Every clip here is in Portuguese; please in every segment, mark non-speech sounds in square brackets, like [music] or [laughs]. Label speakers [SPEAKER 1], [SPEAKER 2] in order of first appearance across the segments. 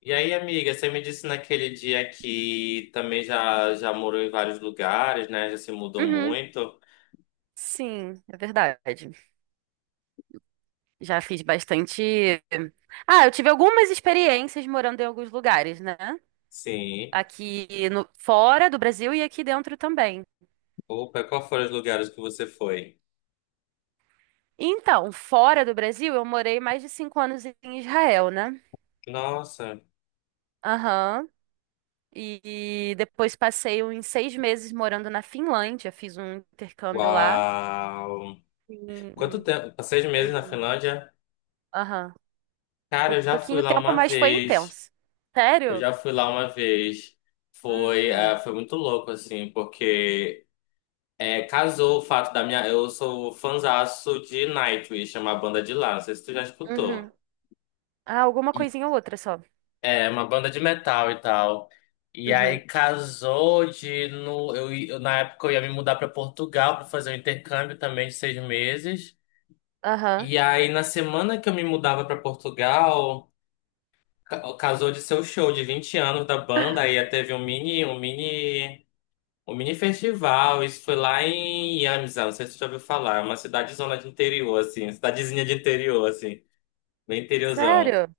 [SPEAKER 1] E aí, amiga, você me disse naquele dia que também já morou em vários lugares, né? Já se mudou
[SPEAKER 2] Uhum.
[SPEAKER 1] muito.
[SPEAKER 2] Sim, é verdade. Já fiz bastante. Ah, eu tive algumas experiências morando em alguns lugares, né?
[SPEAKER 1] Sim.
[SPEAKER 2] Aqui no... fora do Brasil e aqui dentro também.
[SPEAKER 1] Opa, qual foram os lugares que você foi?
[SPEAKER 2] Então, fora do Brasil, eu morei mais de 5 anos em Israel, né?
[SPEAKER 1] Nossa,
[SPEAKER 2] Aham. E depois passei uns 6 meses morando na Finlândia. Fiz um intercâmbio lá.
[SPEAKER 1] uau! Quanto
[SPEAKER 2] Sim,
[SPEAKER 1] tempo? Seis
[SPEAKER 2] foi
[SPEAKER 1] meses na
[SPEAKER 2] lindo.
[SPEAKER 1] Finlândia?
[SPEAKER 2] Aham. Foi
[SPEAKER 1] Cara, eu já fui
[SPEAKER 2] pouquinho
[SPEAKER 1] lá
[SPEAKER 2] tempo,
[SPEAKER 1] uma
[SPEAKER 2] mas foi
[SPEAKER 1] vez.
[SPEAKER 2] intenso.
[SPEAKER 1] Eu
[SPEAKER 2] Sério?
[SPEAKER 1] já fui lá uma vez. Foi,
[SPEAKER 2] Uhum.
[SPEAKER 1] foi muito louco, assim, porque casou o fato da minha. Eu sou fãzaço de Nightwish, é uma banda de lá. Não sei se tu já escutou.
[SPEAKER 2] Uhum. Ah, alguma coisinha ou outra só.
[SPEAKER 1] É, uma banda de metal e tal. E aí
[SPEAKER 2] Uhum.
[SPEAKER 1] casou de no, na época eu ia me mudar para Portugal para fazer um intercâmbio também de seis meses.
[SPEAKER 2] Aham.
[SPEAKER 1] E aí na semana que eu me mudava para Portugal, casou de ser o show de 20 anos da banda. Aí teve um mini festival. Isso foi lá em Iamizá, não sei se você já ouviu falar, é uma cidadezona de interior assim, cidadezinha de interior assim, bem interiorzão.
[SPEAKER 2] Sério?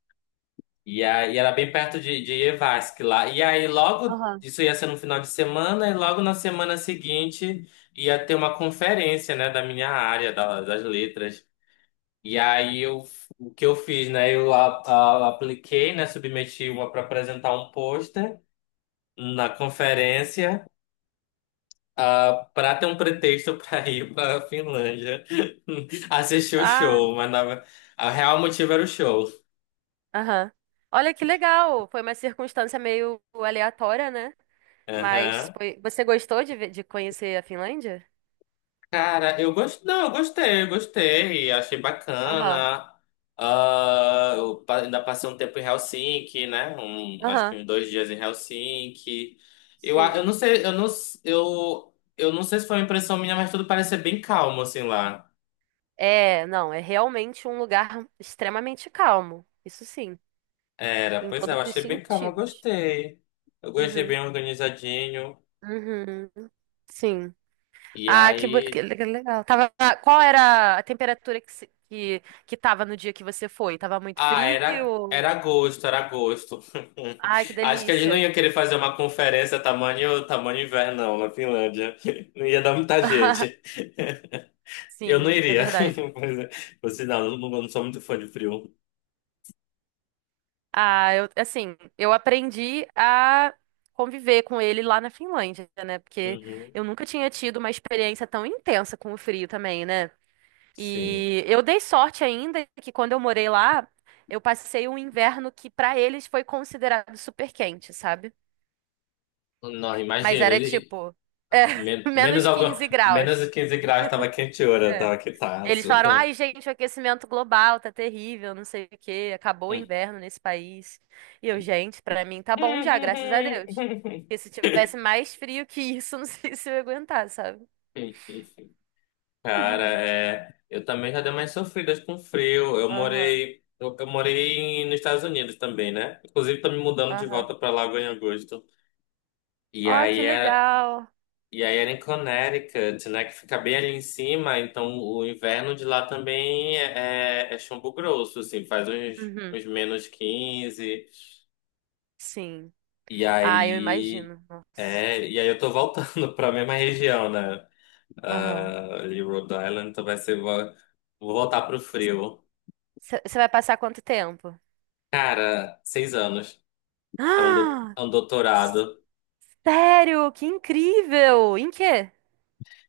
[SPEAKER 1] E aí era bem perto de Evansque lá. E aí logo,
[SPEAKER 2] Aham.
[SPEAKER 1] isso ia ser no final de semana, e logo na semana seguinte ia ter uma conferência, né, da minha área, das letras. E aí eu, o que eu fiz, né, eu apliquei, né, submeti uma para apresentar um pôster na conferência. Para ter um pretexto [laughs] para ir para a Finlândia [laughs] assistir o
[SPEAKER 2] Ah,
[SPEAKER 1] show, o real motivo era o show.
[SPEAKER 2] aham. Olha que legal. Foi uma circunstância meio aleatória, né? Mas
[SPEAKER 1] Aham.
[SPEAKER 2] foi... você gostou de, de conhecer a Finlândia?
[SPEAKER 1] Cara, eu gostei. Não, eu gostei, eu gostei. Achei
[SPEAKER 2] Aham.
[SPEAKER 1] bacana. Ah, ainda passei um tempo em Helsinki, né? Um, acho que
[SPEAKER 2] Aham.
[SPEAKER 1] uns dois dias em Helsinki. Eu, a- eu não
[SPEAKER 2] Sim.
[SPEAKER 1] sei, eu não, s- eu não sei se foi uma impressão minha, mas tudo parecia bem calmo, assim, lá.
[SPEAKER 2] É, não, é realmente um lugar extremamente calmo. Isso sim,
[SPEAKER 1] Era,
[SPEAKER 2] em
[SPEAKER 1] pois é, eu
[SPEAKER 2] todos os
[SPEAKER 1] achei bem calmo, eu
[SPEAKER 2] sentidos.
[SPEAKER 1] gostei. Eu gostei bem
[SPEAKER 2] Uhum.
[SPEAKER 1] organizadinho.
[SPEAKER 2] Uhum. Sim.
[SPEAKER 1] E
[SPEAKER 2] Ah, que,
[SPEAKER 1] aí.
[SPEAKER 2] que legal. Tava, qual era a temperatura que, que tava no dia que você foi? Tava muito
[SPEAKER 1] Ah,
[SPEAKER 2] frio?
[SPEAKER 1] era agosto, era agosto.
[SPEAKER 2] Ai, que
[SPEAKER 1] [laughs] Acho que a gente não
[SPEAKER 2] delícia.
[SPEAKER 1] ia querer fazer uma conferência tamanho inverno, não, na Finlândia. [laughs] Não ia dar muita gente.
[SPEAKER 2] [laughs]
[SPEAKER 1] [laughs] Eu não
[SPEAKER 2] Sim, é
[SPEAKER 1] iria.
[SPEAKER 2] verdade.
[SPEAKER 1] [laughs] Pois é. Por sinal, eu não, não sou muito fã de frio.
[SPEAKER 2] Ah, eu, assim, eu aprendi a conviver com ele lá na Finlândia, né? Porque
[SPEAKER 1] Uhum.
[SPEAKER 2] eu nunca tinha tido uma experiência tão intensa com o frio também, né?
[SPEAKER 1] Sim.
[SPEAKER 2] E eu dei sorte ainda que quando eu morei lá, eu passei um inverno que para eles foi considerado super quente, sabe?
[SPEAKER 1] Não,
[SPEAKER 2] Mas
[SPEAKER 1] imagina.
[SPEAKER 2] era tipo, é, [laughs]
[SPEAKER 1] Menos,
[SPEAKER 2] menos
[SPEAKER 1] algum,
[SPEAKER 2] 15
[SPEAKER 1] menos de
[SPEAKER 2] graus.
[SPEAKER 1] quinze graus tava quente hora,
[SPEAKER 2] É.
[SPEAKER 1] tava
[SPEAKER 2] Eles
[SPEAKER 1] quitaço.
[SPEAKER 2] falaram, ai, gente, o aquecimento global tá terrível, não sei o quê, acabou o inverno nesse país. E eu, gente, pra mim tá bom já, graças a Deus. Porque se tivesse mais frio que isso, [laughs] não sei se eu ia aguentar, sabe?
[SPEAKER 1] [laughs] [laughs] Cara, é, eu também já dei umas sofridas com frio. Eu
[SPEAKER 2] Aham,
[SPEAKER 1] morei, eu morei nos Estados Unidos também, né? Inclusive, tô me mudando de
[SPEAKER 2] aham.
[SPEAKER 1] volta pra lá agora em agosto. E
[SPEAKER 2] Ó, que
[SPEAKER 1] aí, é,
[SPEAKER 2] legal.
[SPEAKER 1] e aí era em Connecticut, né? Que fica bem ali em cima. Então, o inverno de lá também é chumbo grosso, assim. Faz
[SPEAKER 2] Uhum,
[SPEAKER 1] uns menos quinze.
[SPEAKER 2] sim.
[SPEAKER 1] E
[SPEAKER 2] Ah, eu
[SPEAKER 1] aí...
[SPEAKER 2] imagino. Nossa.
[SPEAKER 1] É, e aí eu tô voltando [laughs] pra mesma região, né?
[SPEAKER 2] Aham.
[SPEAKER 1] Ah, ali, Rhode Island. Então vai ser... vou voltar pro frio.
[SPEAKER 2] Você vai passar quanto tempo? [gasps]
[SPEAKER 1] Cara, seis anos, é um,
[SPEAKER 2] Ah,
[SPEAKER 1] é um doutorado.
[SPEAKER 2] sério? Que incrível! Em quê?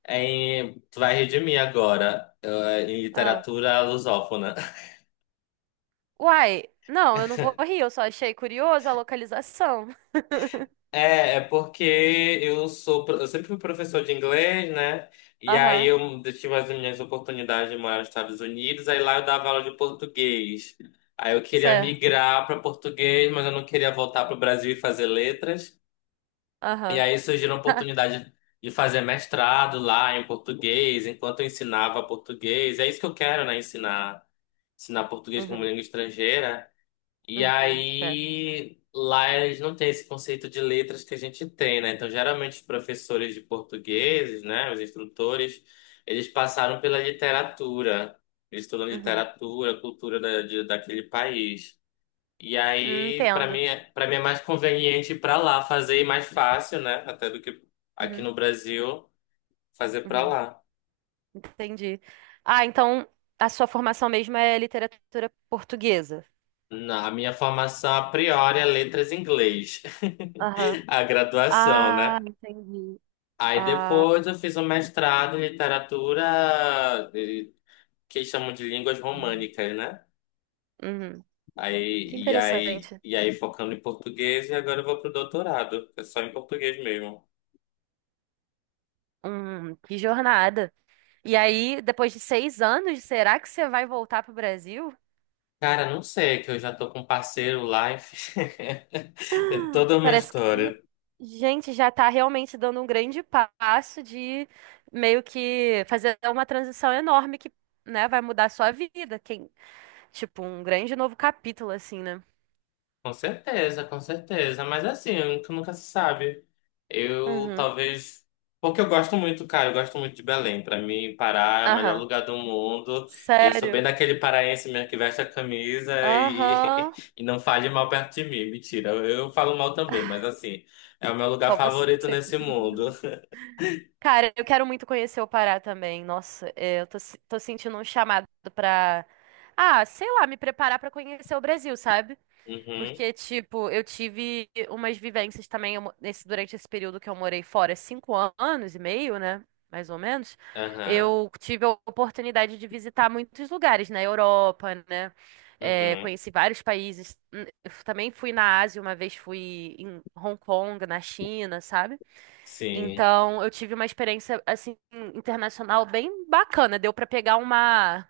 [SPEAKER 1] Em, tu vai rir de mim agora, em
[SPEAKER 2] Ah.
[SPEAKER 1] literatura lusófona. [laughs]
[SPEAKER 2] Uai, não, eu não vou rir, eu só achei curiosa a localização. [laughs]
[SPEAKER 1] É, é porque eu sou, eu sempre fui professor de inglês, né? E aí
[SPEAKER 2] Aham,
[SPEAKER 1] eu tive as minhas oportunidades de morar nos Estados Unidos, aí lá eu dava aula de português. Aí eu queria
[SPEAKER 2] certo.
[SPEAKER 1] migrar para português, mas eu não queria voltar para o Brasil e fazer letras. E
[SPEAKER 2] Aham.
[SPEAKER 1] aí surgiu a oportunidade de fazer mestrado lá em português, enquanto eu ensinava português. É isso que eu quero, né? Ensinar português como
[SPEAKER 2] Uhum,
[SPEAKER 1] língua estrangeira. E
[SPEAKER 2] uhum, certo.
[SPEAKER 1] aí lá eles não têm esse conceito de letras que a gente tem, né? Então, geralmente os professores de português, né, os instrutores, eles passaram pela literatura. Eles estudam
[SPEAKER 2] Uhum.
[SPEAKER 1] literatura, cultura daquele país. E aí, pra mim,
[SPEAKER 2] Entendo.
[SPEAKER 1] para mim é mais conveniente ir pra lá fazer e mais fácil, né? Até do que aqui
[SPEAKER 2] Uhum,
[SPEAKER 1] no Brasil fazer pra
[SPEAKER 2] uhum,
[SPEAKER 1] lá.
[SPEAKER 2] entendi. Ah, então a sua formação mesmo é literatura portuguesa.
[SPEAKER 1] Na a minha formação a priori é letras em inglês,
[SPEAKER 2] Aham.
[SPEAKER 1] [laughs] a graduação,
[SPEAKER 2] Ah,
[SPEAKER 1] né?
[SPEAKER 2] entendi.
[SPEAKER 1] Aí
[SPEAKER 2] Ah,
[SPEAKER 1] depois eu fiz um mestrado em literatura que eles chamam de línguas
[SPEAKER 2] uhum.
[SPEAKER 1] românicas, né?
[SPEAKER 2] Uhum. Que interessante.
[SPEAKER 1] E aí focando em português e agora eu vou pro doutorado, é só em português mesmo.
[SPEAKER 2] Que jornada. E aí, depois de 6 anos, será que você vai voltar para o Brasil?
[SPEAKER 1] Cara, não sei, que eu já tô com um parceiro lá, enfim. [laughs] É toda uma
[SPEAKER 2] Parece que,
[SPEAKER 1] história.
[SPEAKER 2] gente, já está realmente dando um grande passo de meio que fazer uma transição enorme que, né, vai mudar a sua vida. Quem, tipo, um grande novo capítulo, assim, né?
[SPEAKER 1] Com certeza, com certeza. Mas assim, nunca, nunca se sabe. Eu
[SPEAKER 2] Uhum.
[SPEAKER 1] talvez. Porque eu gosto muito, cara, eu gosto muito de Belém. Pra mim, Pará é o melhor
[SPEAKER 2] Aham.
[SPEAKER 1] lugar do mundo. E eu sou bem
[SPEAKER 2] Sério?
[SPEAKER 1] daquele paraense mesmo que veste a camisa e,
[SPEAKER 2] Aham.
[SPEAKER 1] [laughs] e não fale mal perto de mim. Mentira, eu falo mal também, mas assim, é o meu lugar
[SPEAKER 2] Só
[SPEAKER 1] favorito
[SPEAKER 2] você.
[SPEAKER 1] nesse mundo. [laughs]
[SPEAKER 2] Cara, eu quero muito conhecer o Pará também. Nossa, é, eu tô, tô sentindo um chamado pra. Ah, sei lá, me preparar pra conhecer o Brasil, sabe?
[SPEAKER 1] Uhum,
[SPEAKER 2] Porque, tipo, eu tive umas vivências também nesse, durante esse período que eu morei fora, anos e meio, né? Mais ou menos.
[SPEAKER 1] aham,
[SPEAKER 2] Eu tive a oportunidade de visitar muitos lugares na Europa, né? É,
[SPEAKER 1] uhum,
[SPEAKER 2] conheci vários países. Eu também fui na Ásia, uma vez fui em Hong Kong, na China, sabe?
[SPEAKER 1] sim,
[SPEAKER 2] Então, eu tive uma experiência assim internacional bem bacana. Deu pra pegar uma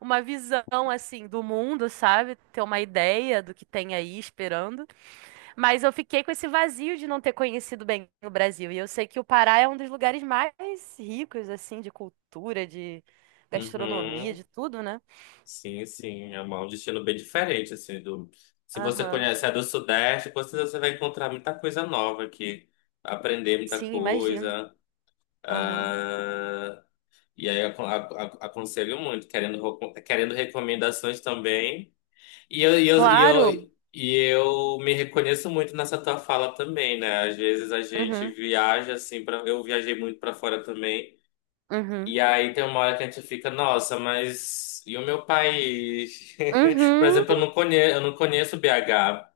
[SPEAKER 2] uma visão assim do mundo, sabe? Ter uma ideia do que tem aí esperando. Mas eu fiquei com esse vazio de não ter conhecido bem o Brasil. E eu sei que o Pará é um dos lugares mais ricos assim de cultura, de gastronomia,
[SPEAKER 1] uhum.
[SPEAKER 2] de tudo, né?
[SPEAKER 1] Sim, sim, é um destino bem diferente, assim, do... Se você
[SPEAKER 2] Aham.
[SPEAKER 1] conhece a do Sudeste, com certeza você vai encontrar muita coisa nova aqui, aprender muita
[SPEAKER 2] Sim, imagino.
[SPEAKER 1] coisa,
[SPEAKER 2] Aham.
[SPEAKER 1] ah, e aí aconselho muito, querendo, querendo recomendações também,
[SPEAKER 2] Claro.
[SPEAKER 1] e eu me reconheço muito nessa tua fala também, né? Às vezes a gente
[SPEAKER 2] Uhum.
[SPEAKER 1] viaja, assim, pra... eu viajei muito para fora também,
[SPEAKER 2] Uhum.
[SPEAKER 1] e aí tem uma hora que a gente fica, nossa, mas e o meu país? [laughs] Por
[SPEAKER 2] Uhum.
[SPEAKER 1] exemplo, eu não conheço BH.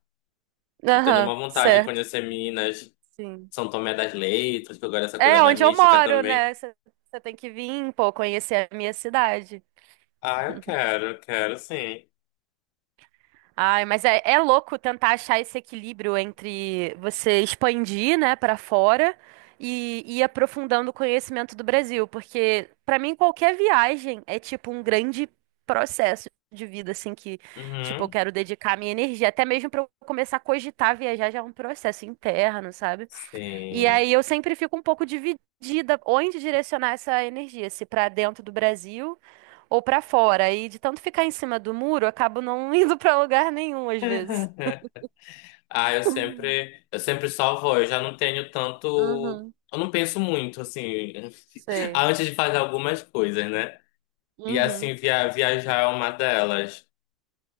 [SPEAKER 1] Eu tenho
[SPEAKER 2] Aham,
[SPEAKER 1] uma vontade de
[SPEAKER 2] certo.
[SPEAKER 1] conhecer Minas,
[SPEAKER 2] Sim.
[SPEAKER 1] São Tomé das Letras, que eu gosto dessa coisa
[SPEAKER 2] É
[SPEAKER 1] mais
[SPEAKER 2] onde eu
[SPEAKER 1] mística
[SPEAKER 2] moro,
[SPEAKER 1] também.
[SPEAKER 2] né? Você tem que vir, pô, conhecer a minha cidade.
[SPEAKER 1] Ah, eu quero, sim.
[SPEAKER 2] Ai, mas é, é louco tentar achar esse equilíbrio entre você expandir, né, para fora e ir aprofundando o conhecimento do Brasil, porque pra mim qualquer viagem é tipo um grande processo de vida, assim, que, tipo, eu
[SPEAKER 1] Uhum,
[SPEAKER 2] quero dedicar minha energia, até mesmo pra eu começar a cogitar viajar já é um processo interno, sabe? E aí
[SPEAKER 1] sim.
[SPEAKER 2] eu sempre fico um pouco dividida onde direcionar essa energia, se para dentro do Brasil ou para fora. E de tanto ficar em cima do muro, eu acabo não [laughs] indo para lugar nenhum às vezes.
[SPEAKER 1] [laughs] Ah, eu sempre só vou, eu já não tenho tanto,
[SPEAKER 2] Uhum,
[SPEAKER 1] eu não penso muito, assim, [laughs]
[SPEAKER 2] sei.
[SPEAKER 1] antes de fazer algumas coisas, né? E
[SPEAKER 2] Uhum,
[SPEAKER 1] assim, viajar é uma delas.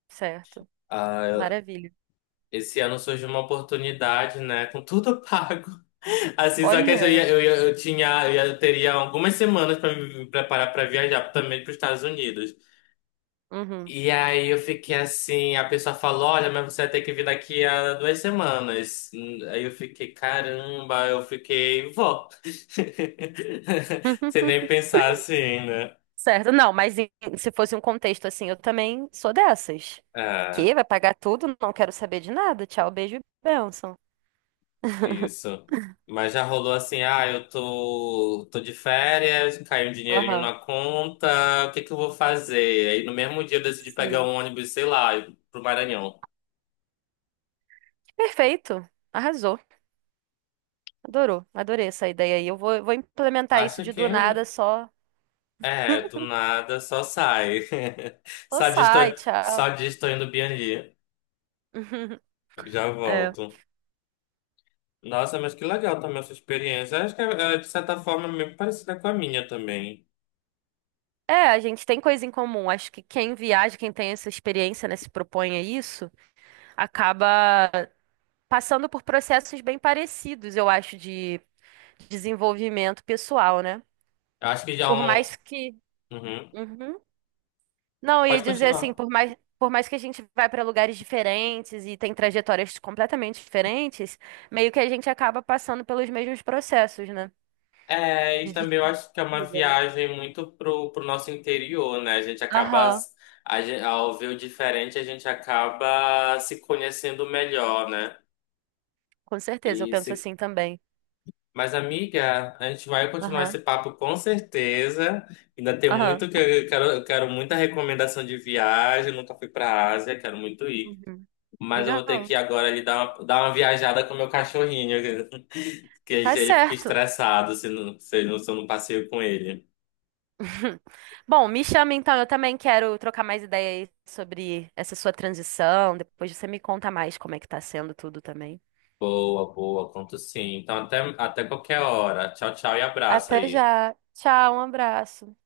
[SPEAKER 2] certo.
[SPEAKER 1] Ah,
[SPEAKER 2] Maravilha.
[SPEAKER 1] esse ano surgiu uma oportunidade, né? Com tudo pago. [laughs] Assim, só que eu ia,
[SPEAKER 2] Olha.
[SPEAKER 1] eu ia- eu tinha, eu ia- eu teria algumas semanas para me preparar para viajar também para os Estados Unidos.
[SPEAKER 2] Uhum.
[SPEAKER 1] E aí eu fiquei assim, a pessoa falou, olha, mas você vai ter que vir daqui a duas semanas. Aí eu fiquei, caramba, eu fiquei, vou. [laughs] Sem
[SPEAKER 2] [laughs]
[SPEAKER 1] nem pensar assim, né?
[SPEAKER 2] Certo. Não, mas em- se fosse um contexto assim, eu também sou dessas.
[SPEAKER 1] É.
[SPEAKER 2] Que vai pagar tudo, não quero saber de nada. Tchau, beijo e bênção.
[SPEAKER 1] Isso. Mas já rolou assim, ah, tô de férias, caiu um dinheirinho
[SPEAKER 2] Aham,
[SPEAKER 1] na conta, o que que eu vou fazer? Aí no mesmo dia eu decidi pegar
[SPEAKER 2] sim.
[SPEAKER 1] um ônibus, sei lá, pro Maranhão.
[SPEAKER 2] Perfeito. Arrasou. Adorou, adorei essa ideia aí. Eu vou implementar isso
[SPEAKER 1] Acho
[SPEAKER 2] de
[SPEAKER 1] que
[SPEAKER 2] do nada, só,
[SPEAKER 1] é, do nada só sai. [laughs]
[SPEAKER 2] só
[SPEAKER 1] Só diz, tô,
[SPEAKER 2] sai,
[SPEAKER 1] só
[SPEAKER 2] tchau.
[SPEAKER 1] diz tô indo Bianli.
[SPEAKER 2] [laughs]
[SPEAKER 1] Já
[SPEAKER 2] É.
[SPEAKER 1] volto. Nossa, mas que legal também essa experiência. Acho que é de certa forma meio parecida com a minha também.
[SPEAKER 2] É, a gente tem coisa em comum. Acho que quem viaja, quem tem essa experiência, né, se propõe a isso, acaba passando por processos bem parecidos, eu acho, de desenvolvimento pessoal, né?
[SPEAKER 1] Eu acho que já é
[SPEAKER 2] Por
[SPEAKER 1] um.
[SPEAKER 2] mais que.
[SPEAKER 1] Uhum.
[SPEAKER 2] Uhum. Não, eu ia
[SPEAKER 1] Pode
[SPEAKER 2] dizer assim,
[SPEAKER 1] continuar.
[SPEAKER 2] por mais que a gente vá para lugares diferentes e tem trajetórias completamente diferentes, meio que a gente acaba passando pelos mesmos processos, né?
[SPEAKER 1] É, e
[SPEAKER 2] De
[SPEAKER 1] também eu acho que é uma
[SPEAKER 2] despedida, né?
[SPEAKER 1] viagem muito pro nosso interior, né? A gente acaba,
[SPEAKER 2] Aham,
[SPEAKER 1] s- a gen- ao ver o diferente, a gente acaba se conhecendo melhor, né?
[SPEAKER 2] com certeza, eu
[SPEAKER 1] E
[SPEAKER 2] penso
[SPEAKER 1] se...
[SPEAKER 2] assim também.
[SPEAKER 1] Mas, amiga, a gente vai continuar esse
[SPEAKER 2] Aham,
[SPEAKER 1] papo com certeza. Ainda tem
[SPEAKER 2] aham.
[SPEAKER 1] muito que eu quero muita recomendação de viagem. Nunca fui pra Ásia, quero muito ir.
[SPEAKER 2] Uhum.
[SPEAKER 1] Mas eu vou ter que
[SPEAKER 2] Legal.
[SPEAKER 1] ir agora ali dar uma viajada com o meu cachorrinho, [laughs] que
[SPEAKER 2] Tá
[SPEAKER 1] ele fica
[SPEAKER 2] certo.
[SPEAKER 1] estressado se, não, se, eu não, se eu não passeio com ele.
[SPEAKER 2] [laughs] Bom, me chama então, eu também quero trocar mais ideia aí sobre essa sua transição. Depois você me conta mais como é que tá sendo tudo também.
[SPEAKER 1] Boa, boa, conto sim. Então até qualquer hora. Tchau, tchau e abraço
[SPEAKER 2] Até
[SPEAKER 1] aí.
[SPEAKER 2] já. Tchau, um abraço.